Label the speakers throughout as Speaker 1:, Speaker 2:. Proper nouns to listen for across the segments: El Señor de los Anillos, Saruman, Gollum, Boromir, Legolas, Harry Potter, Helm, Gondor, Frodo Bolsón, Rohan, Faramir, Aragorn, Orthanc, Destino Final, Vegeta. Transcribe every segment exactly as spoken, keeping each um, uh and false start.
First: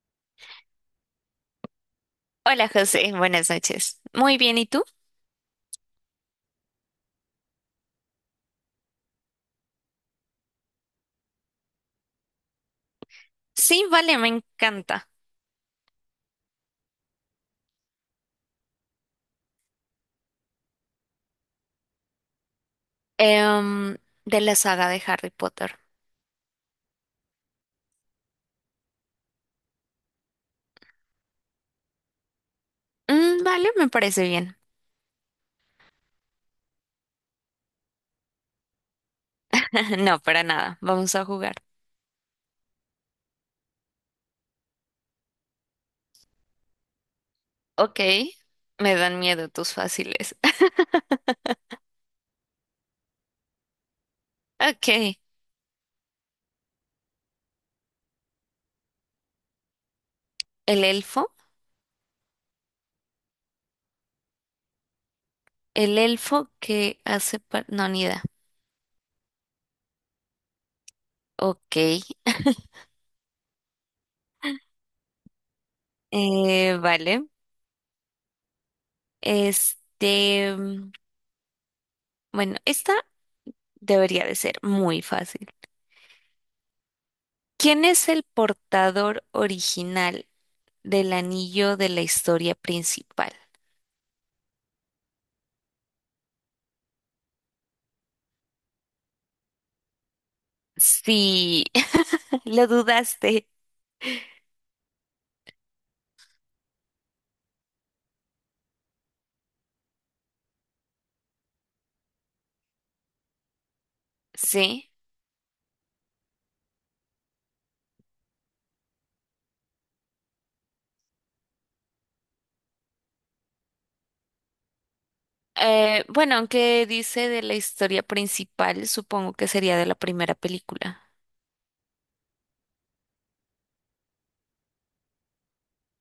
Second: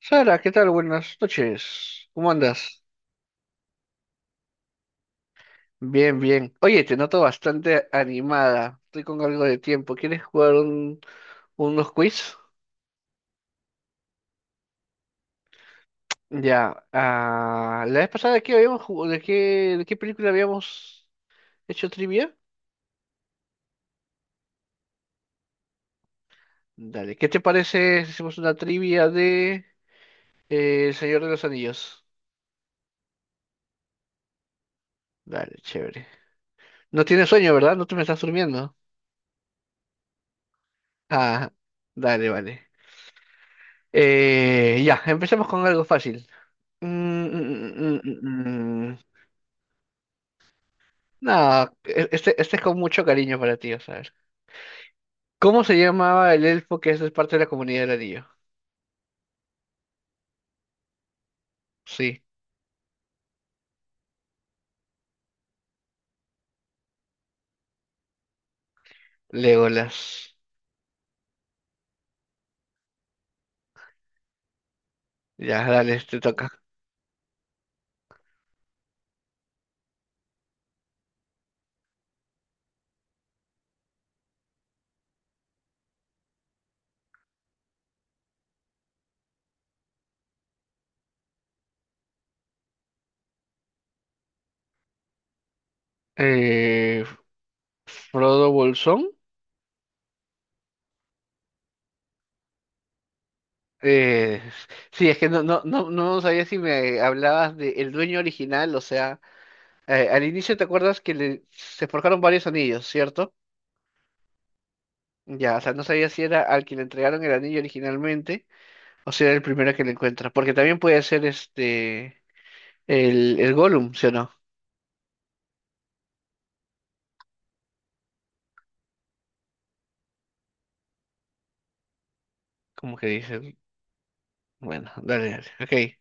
Speaker 1: Sara, ¿qué tal? Buenas noches. ¿Cómo
Speaker 2: Hola
Speaker 1: andas?
Speaker 2: José, buenas noches. Muy bien, ¿y tú?
Speaker 1: Bien, bien. Oye, te noto bastante animada. Estoy con algo de tiempo. ¿Quieres jugar un- unos quiz?
Speaker 2: Sí, vale, me encanta.
Speaker 1: Ya. Ah, la vez pasada, ¿de qué habíamos jugado? ¿De qué, de qué película habíamos hecho trivia?
Speaker 2: Em, de la saga de Harry Potter.
Speaker 1: Dale, ¿qué te parece si hacemos una trivia de eh, El Señor de los Anillos?
Speaker 2: Mm, vale, me parece bien.
Speaker 1: Dale, chévere. No tienes sueño, ¿verdad? No te me estás durmiendo.
Speaker 2: No, para nada, vamos a
Speaker 1: Ah,
Speaker 2: jugar.
Speaker 1: Dale, vale. Eh, ya, empecemos con algo fácil. Mm, mm,
Speaker 2: Ok,
Speaker 1: mm, mm, mm. mm,
Speaker 2: me
Speaker 1: mm.
Speaker 2: dan miedo tus fáciles.
Speaker 1: No, e- este, este es con mucho cariño para ti, vas a ver.
Speaker 2: Ok,
Speaker 1: ¿Cómo se llamaba el elfo que es parte de la comunidad del anillo?
Speaker 2: el elfo.
Speaker 1: Sí,
Speaker 2: El elfo que hace... par- No, ni idea.
Speaker 1: Legolas.
Speaker 2: Ok,
Speaker 1: Ya, dale, te toca.
Speaker 2: eh, vale. Este... mm, Bueno, esta debería de ser muy fácil. ¿Quién es el portador original del anillo de la historia principal?
Speaker 1: Eh, Frodo Bolsón.
Speaker 2: Sí, lo dudaste,
Speaker 1: Eh, sí, es que no, no, no, no sabía si me hablabas de el dueño original, o sea, eh, al inicio te acuerdas que le, se forjaron varios anillos, ¿cierto?
Speaker 2: sí.
Speaker 1: Ya, o sea, no sabía si era al que le entregaron el anillo originalmente. O será el primero que le encuentra. Porque también puede ser este el, el Gollum, ¿sí o no?
Speaker 2: Eh, bueno, aunque dice de la historia principal, supongo que sería de la primera película.
Speaker 1: Como que dice. Bueno, dale, dale. Ok.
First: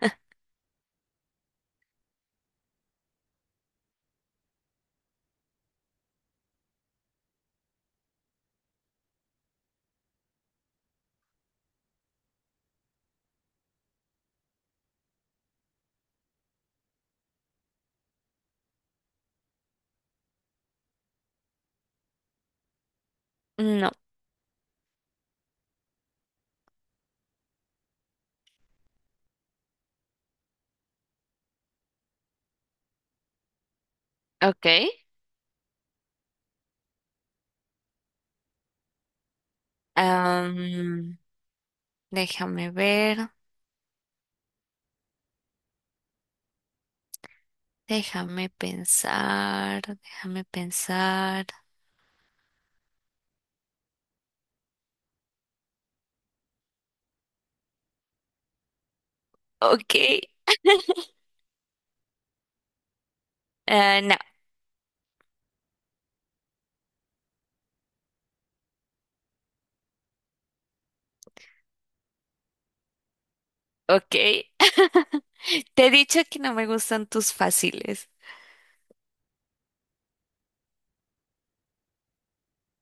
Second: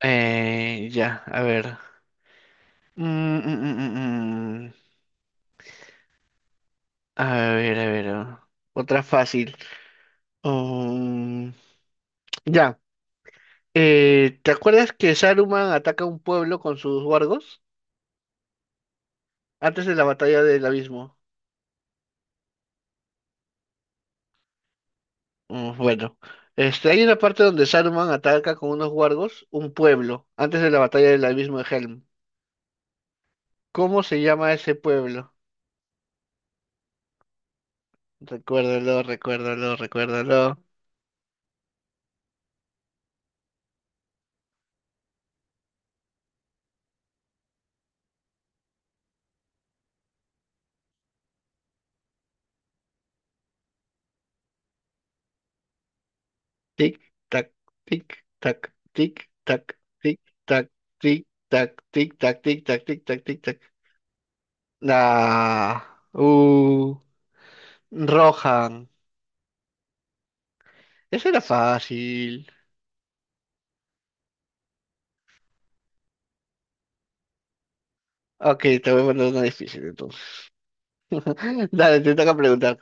Speaker 1: Eh, ya, a ver. Mm, mm, mm, mm, mm. A ver, a ver. ah. Otra fácil. Um, ya. Eh, ¿te acuerdas que Saruman ataca un pueblo con sus wargos? Antes de la batalla del abismo.
Speaker 2: No.
Speaker 1: Mm, bueno. Este, hay una parte donde Saruman ataca con unos wargos un pueblo antes de la batalla del abismo de Helm. ¿Cómo se llama
Speaker 2: Ok.
Speaker 1: ese pueblo? Recuérdalo, recuérdalo, recuérdalo.
Speaker 2: Am, Déjame ver, déjame pensar, déjame pensar.
Speaker 1: Tic, tac, tic, tac, tic, tac,
Speaker 2: Ok.
Speaker 1: tic, tac, tic, tac, tic, tac, tic, tac, tic, tac, tic, tac.
Speaker 2: Ah, no,
Speaker 1: Ah, uh, Rohan. Eso era fácil.
Speaker 2: ok. Te he dicho que no me gustan tus fáciles.
Speaker 1: Ok, te voy a mandar una difícil entonces. Dale, te toca preguntar.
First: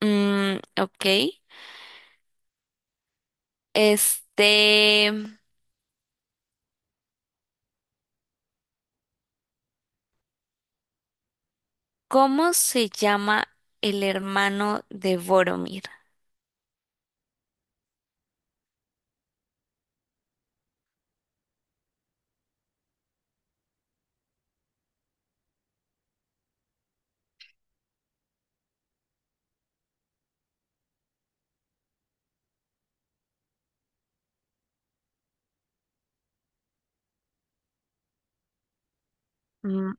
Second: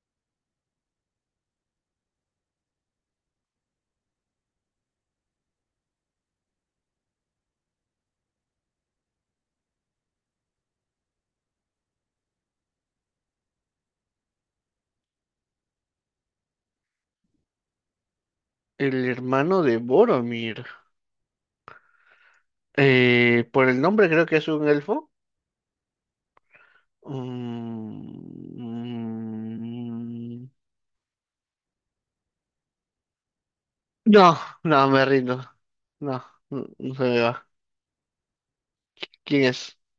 Speaker 2: Mm, ok. Este. ¿Cómo se llama el hermano de Boromir?
Speaker 1: El hermano de Boromir. Eh, por el nombre creo que es un elfo. Mm, No, no, me rindo. No, no, no se me va. ¿Quién es?
Speaker 2: Mm,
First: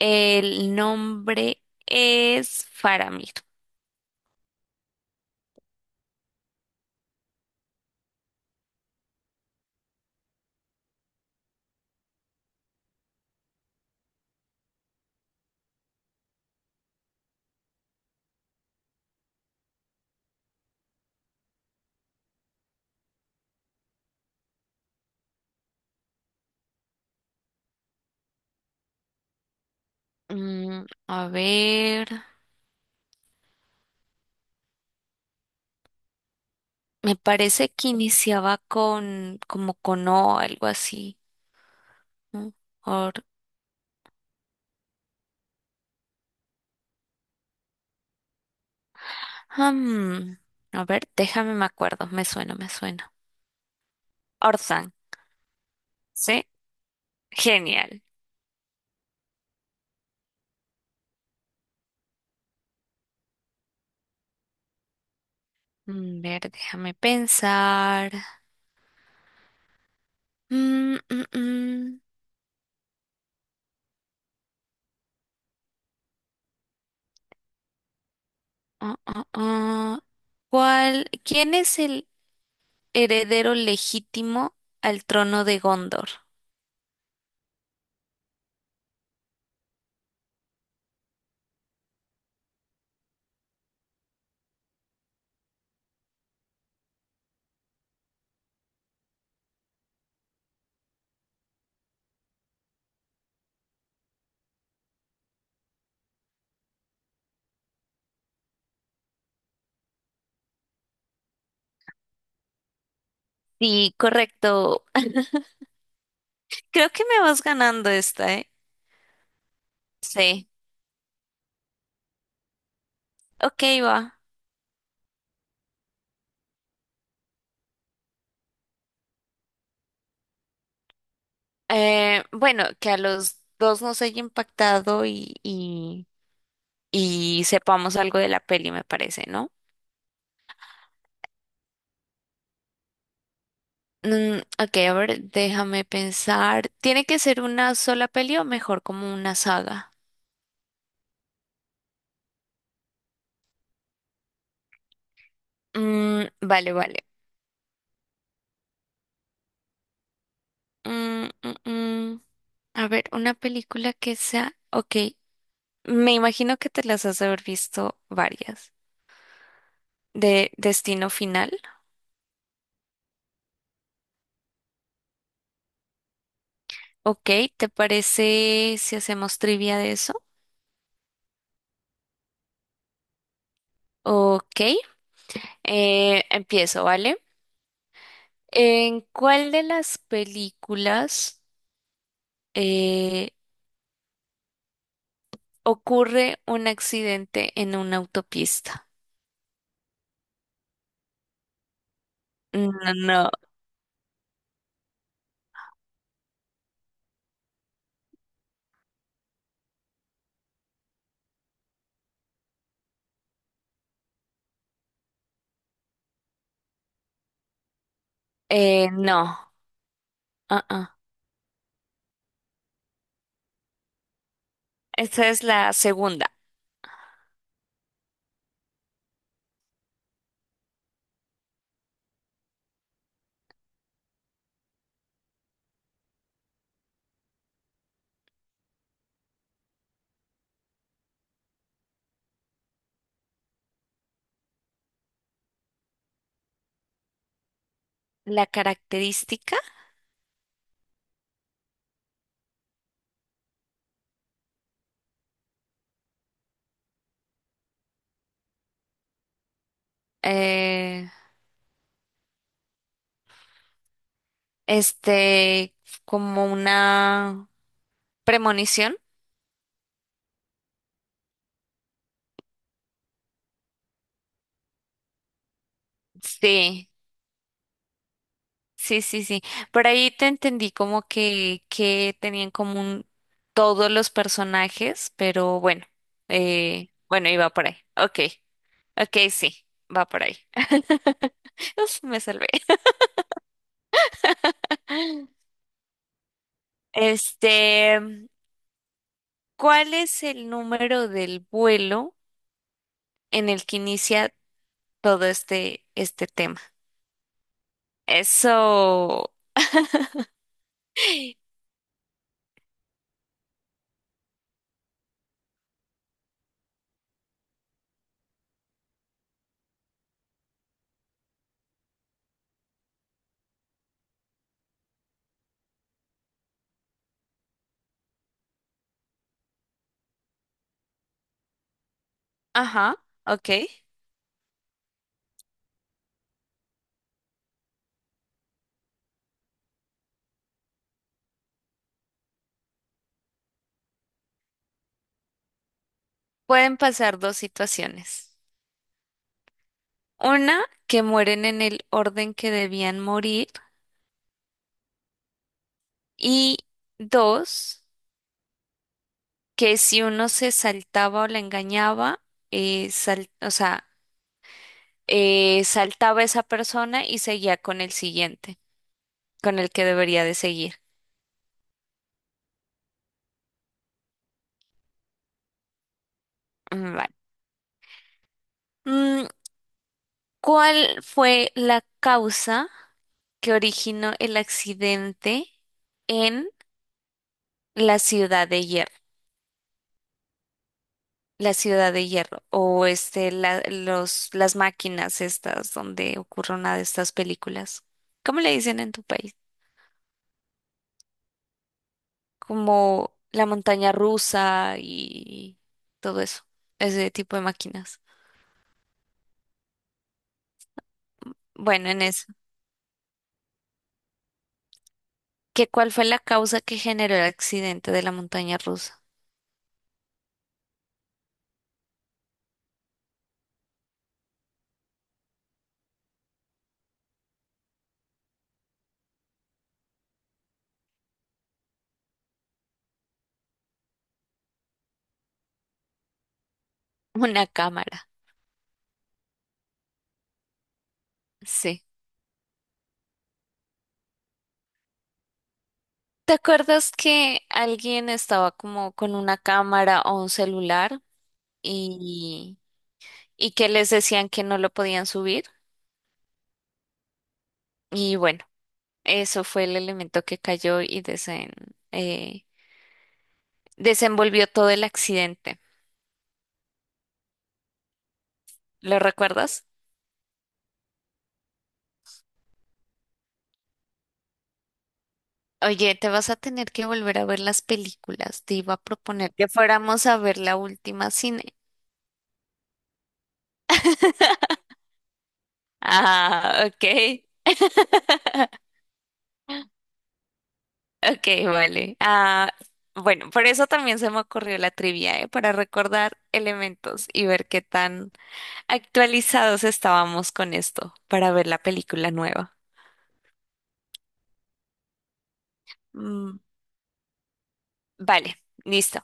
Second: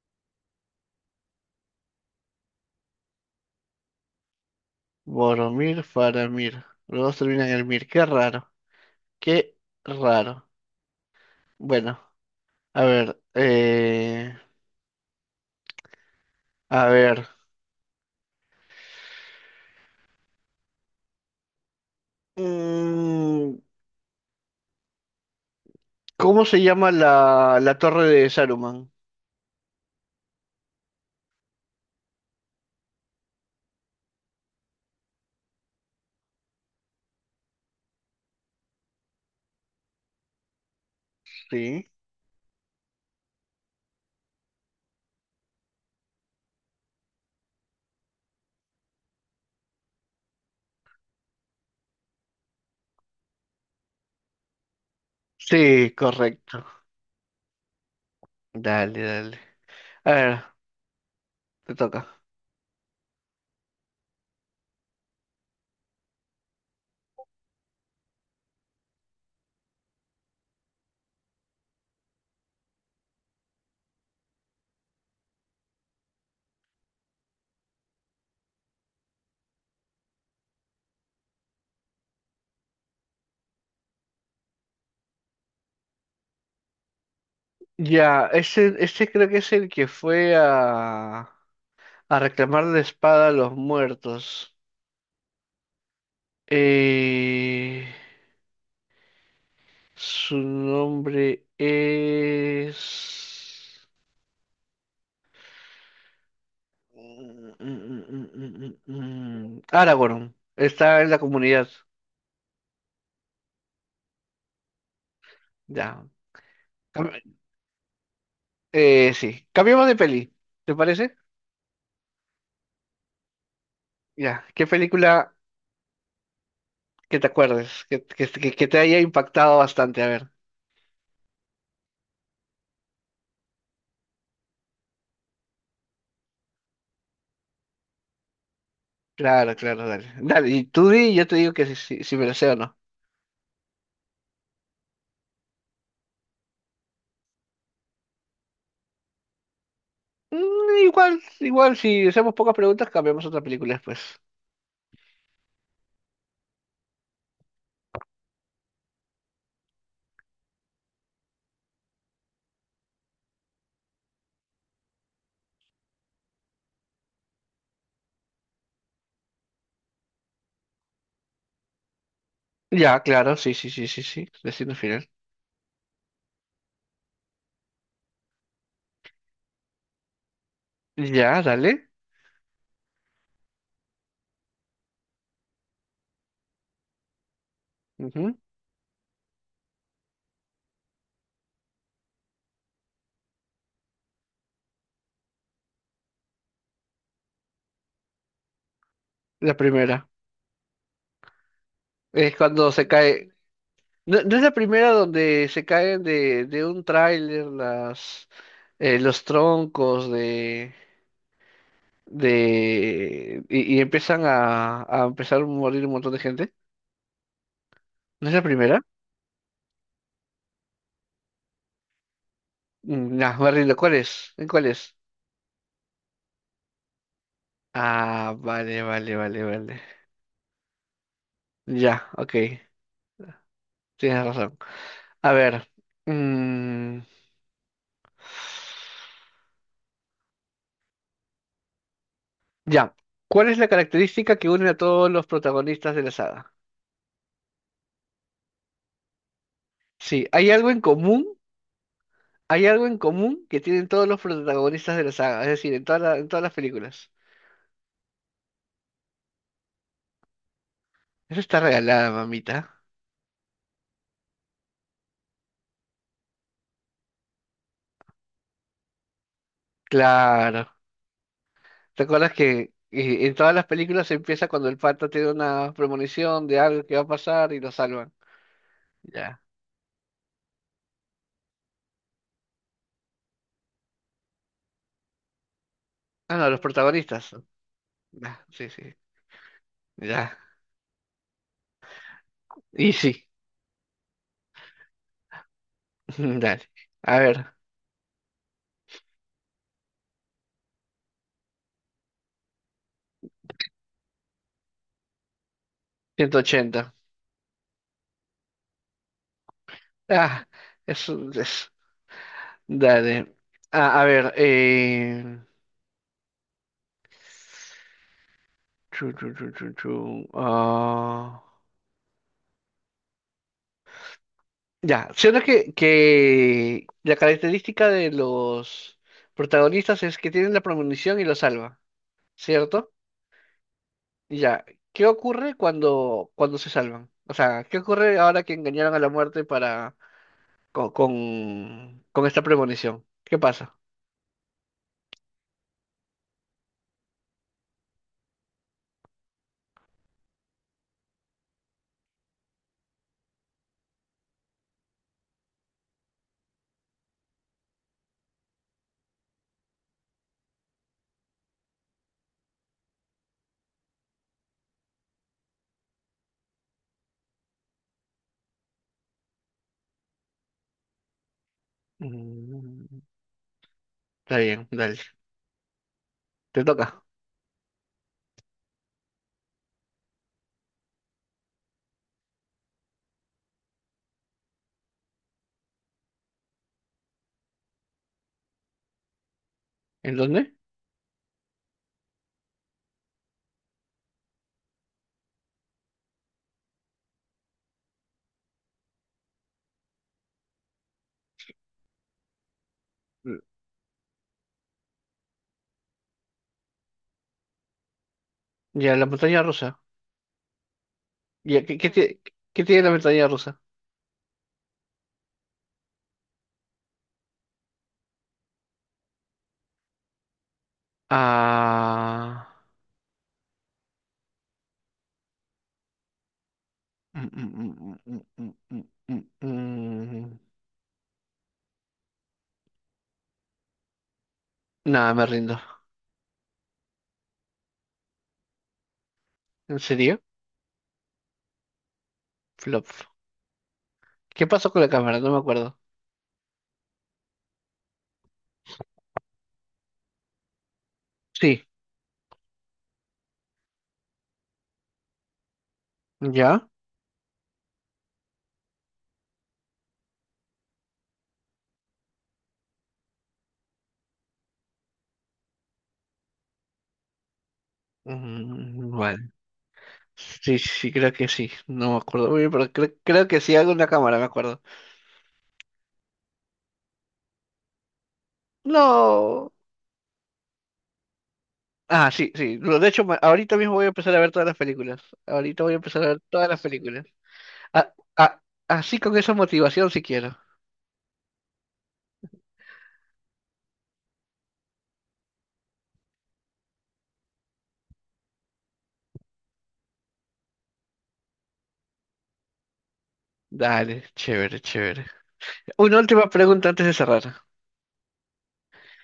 Speaker 2: el nombre es Faramir.
Speaker 1: Boromir, Faramir. Los dos terminan en el Mir. Qué raro. Qué raro. Bueno, a ver. Eh, a ver. Mm, ¿Cómo se llama la, la torre de Saruman?
Speaker 2: Mm, a ver, me parece que iniciaba con como con O, algo así.
Speaker 1: Sí.
Speaker 2: ¿No? Or- Hmm, a ver, déjame me acuerdo, me suena, me suena. Orthanc,
Speaker 1: Sí,
Speaker 2: ¿sí?
Speaker 1: correcto.
Speaker 2: Genial.
Speaker 1: Dale, dale. A ver, te toca.
Speaker 2: Mm, A ver, déjame pensar. Mm, mm, mm. Ah, ah, ah. ¿Cuál? ¿Quién es el heredero legítimo al trono de Gondor?
Speaker 1: Ya, ese, ese creo que es el que fue a, a reclamar la espada a los muertos. Eh, Su nombre es... Mm, mm, mm, mm, mm, mm, Aragorn. Está en la comunidad.
Speaker 2: Sí, correcto.
Speaker 1: Ya.
Speaker 2: Creo que
Speaker 1: Cam-
Speaker 2: me vas ganando esta, ¿eh?
Speaker 1: Eh, sí. Cambiamos de peli.
Speaker 2: Sí.
Speaker 1: ¿Te parece?
Speaker 2: Ok, va.
Speaker 1: Ya. ¿Qué película que te acuerdes? Que, que, que- que te haya impactado bastante. A ver.
Speaker 2: Eh, bueno, que a los dos nos haya impactado y, y, y sepamos algo de la peli, me parece, ¿no?
Speaker 1: Claro, claro, dale. Dale. Y tú di y yo te digo que si, si, si me la sé o no.
Speaker 2: Mm, ok, a ver, déjame pensar. ¿Tiene que ser una sola peli o mejor como una saga?
Speaker 1: Mm, igual, igual, si hacemos pocas preguntas, cambiamos otra película después.
Speaker 2: Mm, vale, vale. Mm, mm, mm. A ver, una película que sea... Ok. Me imagino que te las has de haber visto varias. De Destino Final.
Speaker 1: Ya, claro, sí, sí, sí, sí, sí. Destino final.
Speaker 2: Ok, ¿te parece si hacemos trivia de eso?
Speaker 1: Ya, dale.
Speaker 2: Ok, eh, empiezo, ¿vale?
Speaker 1: Ujú.
Speaker 2: ¿En cuál de las películas eh, ocurre un accidente en una autopista?
Speaker 1: La primera. Es
Speaker 2: No,
Speaker 1: cuando se
Speaker 2: no,
Speaker 1: cae. No, no es la primera donde se caen de, de un tráiler las eh, los troncos de de y, y empiezan a, a empezar a morir un montón de gente. ¿No es la primera?
Speaker 2: eh, no. Ah, ah.
Speaker 1: Mm, No, me rindo. ¿Cuál es? ¿En cuál es?
Speaker 2: Esta es la segunda.
Speaker 1: Ah, vale, vale, vale, vale. Ya, ok. Tienes razón. A ver. mm, Ya. ¿Cuál es la característica que une a todos los protagonistas de la saga?
Speaker 2: La característica,
Speaker 1: Sí, hay algo en común, hay algo en común que tienen todos los protagonistas de la saga, es decir, en toda la- en todas las películas.
Speaker 2: eh,
Speaker 1: Eso está regalada, mamita.
Speaker 2: este, como una premonición.
Speaker 1: Claro. ¿Te acuerdas que eh, en todas las películas empieza cuando el pata tiene una premonición de algo
Speaker 2: Sí,
Speaker 1: que va a pasar y lo salvan?
Speaker 2: sí, sí,
Speaker 1: Ya.
Speaker 2: sí. Por ahí te entendí como que, que tenían en común todos los personajes, pero bueno,
Speaker 1: Ah, no, los
Speaker 2: eh, bueno,
Speaker 1: protagonistas.
Speaker 2: iba por ahí. Ok,
Speaker 1: Ah, sí, sí.
Speaker 2: ok, sí, va por ahí.
Speaker 1: Ya.
Speaker 2: Uf, me salvé.
Speaker 1: Y sí. Dale. A ver,
Speaker 2: Este, ¿cuál es el número del vuelo en el que inicia todo este, este
Speaker 1: Ciento
Speaker 2: tema?
Speaker 1: ochenta.
Speaker 2: Eso,
Speaker 1: Ah, es, un- es- Dale. A, a ver, eh... chu, chu, chu, chu, chu, ah, ya, siendo que, que la característica de los protagonistas es que tienen la premonición y lo salva, ¿cierto?
Speaker 2: ajá, ok.
Speaker 1: Ya, ¿qué ocurre cuando, cuando se salvan? O sea, ¿qué ocurre ahora que engañaron a la muerte para con, con, con esta premonición? ¿Qué pasa?
Speaker 2: Pueden pasar dos situaciones. Una, que mueren en el orden que debían morir. Y dos, que si uno se saltaba o la engañaba, eh, sal- o sea, eh, saltaba esa persona y seguía con el siguiente, con el que debería de seguir.
Speaker 1: Mm, Está bien, dale. Te
Speaker 2: Mm,
Speaker 1: toca.
Speaker 2: vale. Mm, ¿Cuál fue la causa que originó el accidente en la ciudad de Hierro?
Speaker 1: ¿En dónde?
Speaker 2: La ciudad de hierro o este la- los las máquinas estas donde ocurre una de estas películas. ¿Cómo le dicen en tu país? Como
Speaker 1: Mm,
Speaker 2: la montaña rusa y todo eso, ese tipo de máquinas.
Speaker 1: Ya, la montaña rusa. Ya, ¿qué,
Speaker 2: Bueno,
Speaker 1: qué
Speaker 2: en
Speaker 1: tie-
Speaker 2: eso.
Speaker 1: ¿qué tiene la montaña rusa?
Speaker 2: ¿Qué cuál fue la causa que generó el accidente de la montaña rusa?
Speaker 1: Ah. mm, mm, mm, mm, mm, mm, mm, mm. Nada, me rindo.
Speaker 2: Una cámara.
Speaker 1: ¿En serio?
Speaker 2: Sí.
Speaker 1: Flop. ¿Qué pasó con la cámara? No me acuerdo.
Speaker 2: ¿Te acuerdas que alguien estaba como con una cámara o un celular
Speaker 1: Sí,
Speaker 2: y y que les decían que no lo podían subir?
Speaker 1: ¿ya?
Speaker 2: Y bueno, eso fue el elemento que cayó y desen- eh, desenvolvió todo el accidente.
Speaker 1: Mm,
Speaker 2: ¿Lo
Speaker 1: Vale.
Speaker 2: recuerdas?
Speaker 1: Sí, sí, sí, creo que sí. No me acuerdo muy bien, pero cre- creo que sí hago una cámara, me acuerdo.
Speaker 2: Oye, te vas a tener que volver a ver las películas. Te iba a proponer que
Speaker 1: No.
Speaker 2: fuéramos a ver la última cine.
Speaker 1: Ah, sí, sí. Lo, de hecho, ma- ahorita mismo voy a empezar a ver todas las películas. Ahorita voy a empezar a ver todas las
Speaker 2: Ah, ok.
Speaker 1: películas. Ah, ah, así con esa motivación, si quiero.
Speaker 2: Ok, vale. Ah, bueno, por eso también se me ocurrió la trivia, ¿eh? Para recordar elementos y ver qué tan actualizados estábamos con esto para ver la película nueva.
Speaker 1: Dale, chévere, chévere. Una última
Speaker 2: Mm,
Speaker 1: pregunta antes de cerrar.
Speaker 2: vale, listo.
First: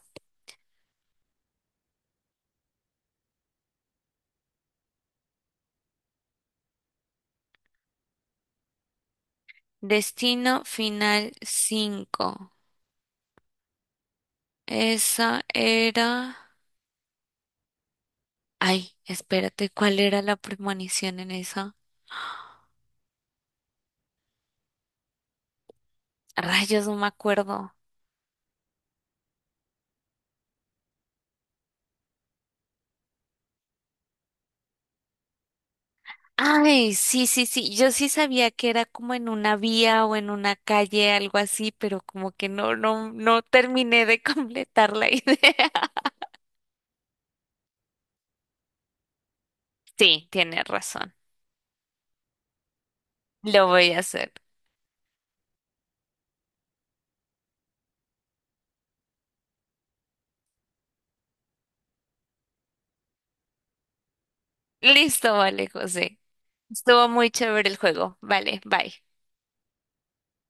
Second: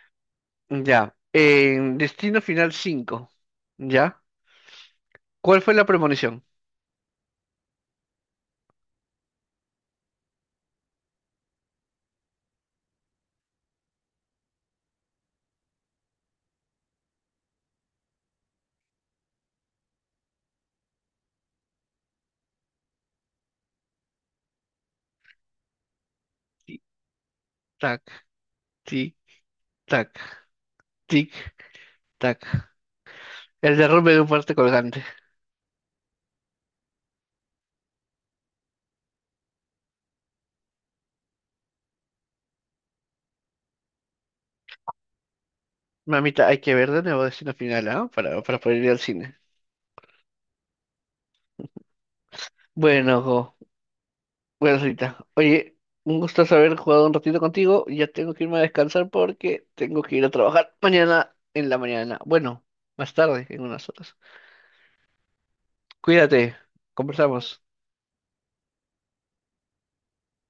Speaker 1: Ya. En Destino Final cinco. ¿Ya? ¿Cuál fue la premonición?
Speaker 2: Destino Final cinco. Esa era... Ay, espérate, ¿cuál era la premonición en esa?
Speaker 1: Tic,
Speaker 2: Rayos, no me acuerdo.
Speaker 1: tac, tic, tac, tic, tac. El derrumbe de un fuerte colgante.
Speaker 2: Ay, sí, sí, sí. Yo sí sabía que era como en una vía o en una calle, algo así, pero como que no, no, no terminé de completar la idea.
Speaker 1: Mamita, hay que ver de nuevo Destino Final, ¿ah? Para, para poder ir al cine.
Speaker 2: Sí, tienes razón.
Speaker 1: Bueno, Jo,
Speaker 2: Lo voy a hacer.
Speaker 1: bueno, Rita. Oye, un gusto haber jugado un ratito contigo. Ya tengo que irme a descansar porque tengo que ir a trabajar mañana en la mañana. Bueno, más tarde, en unas horas.
Speaker 2: Listo, vale, José.
Speaker 1: Cuídate,
Speaker 2: Estuvo muy
Speaker 1: conversamos.
Speaker 2: chévere el juego. Vale, bye.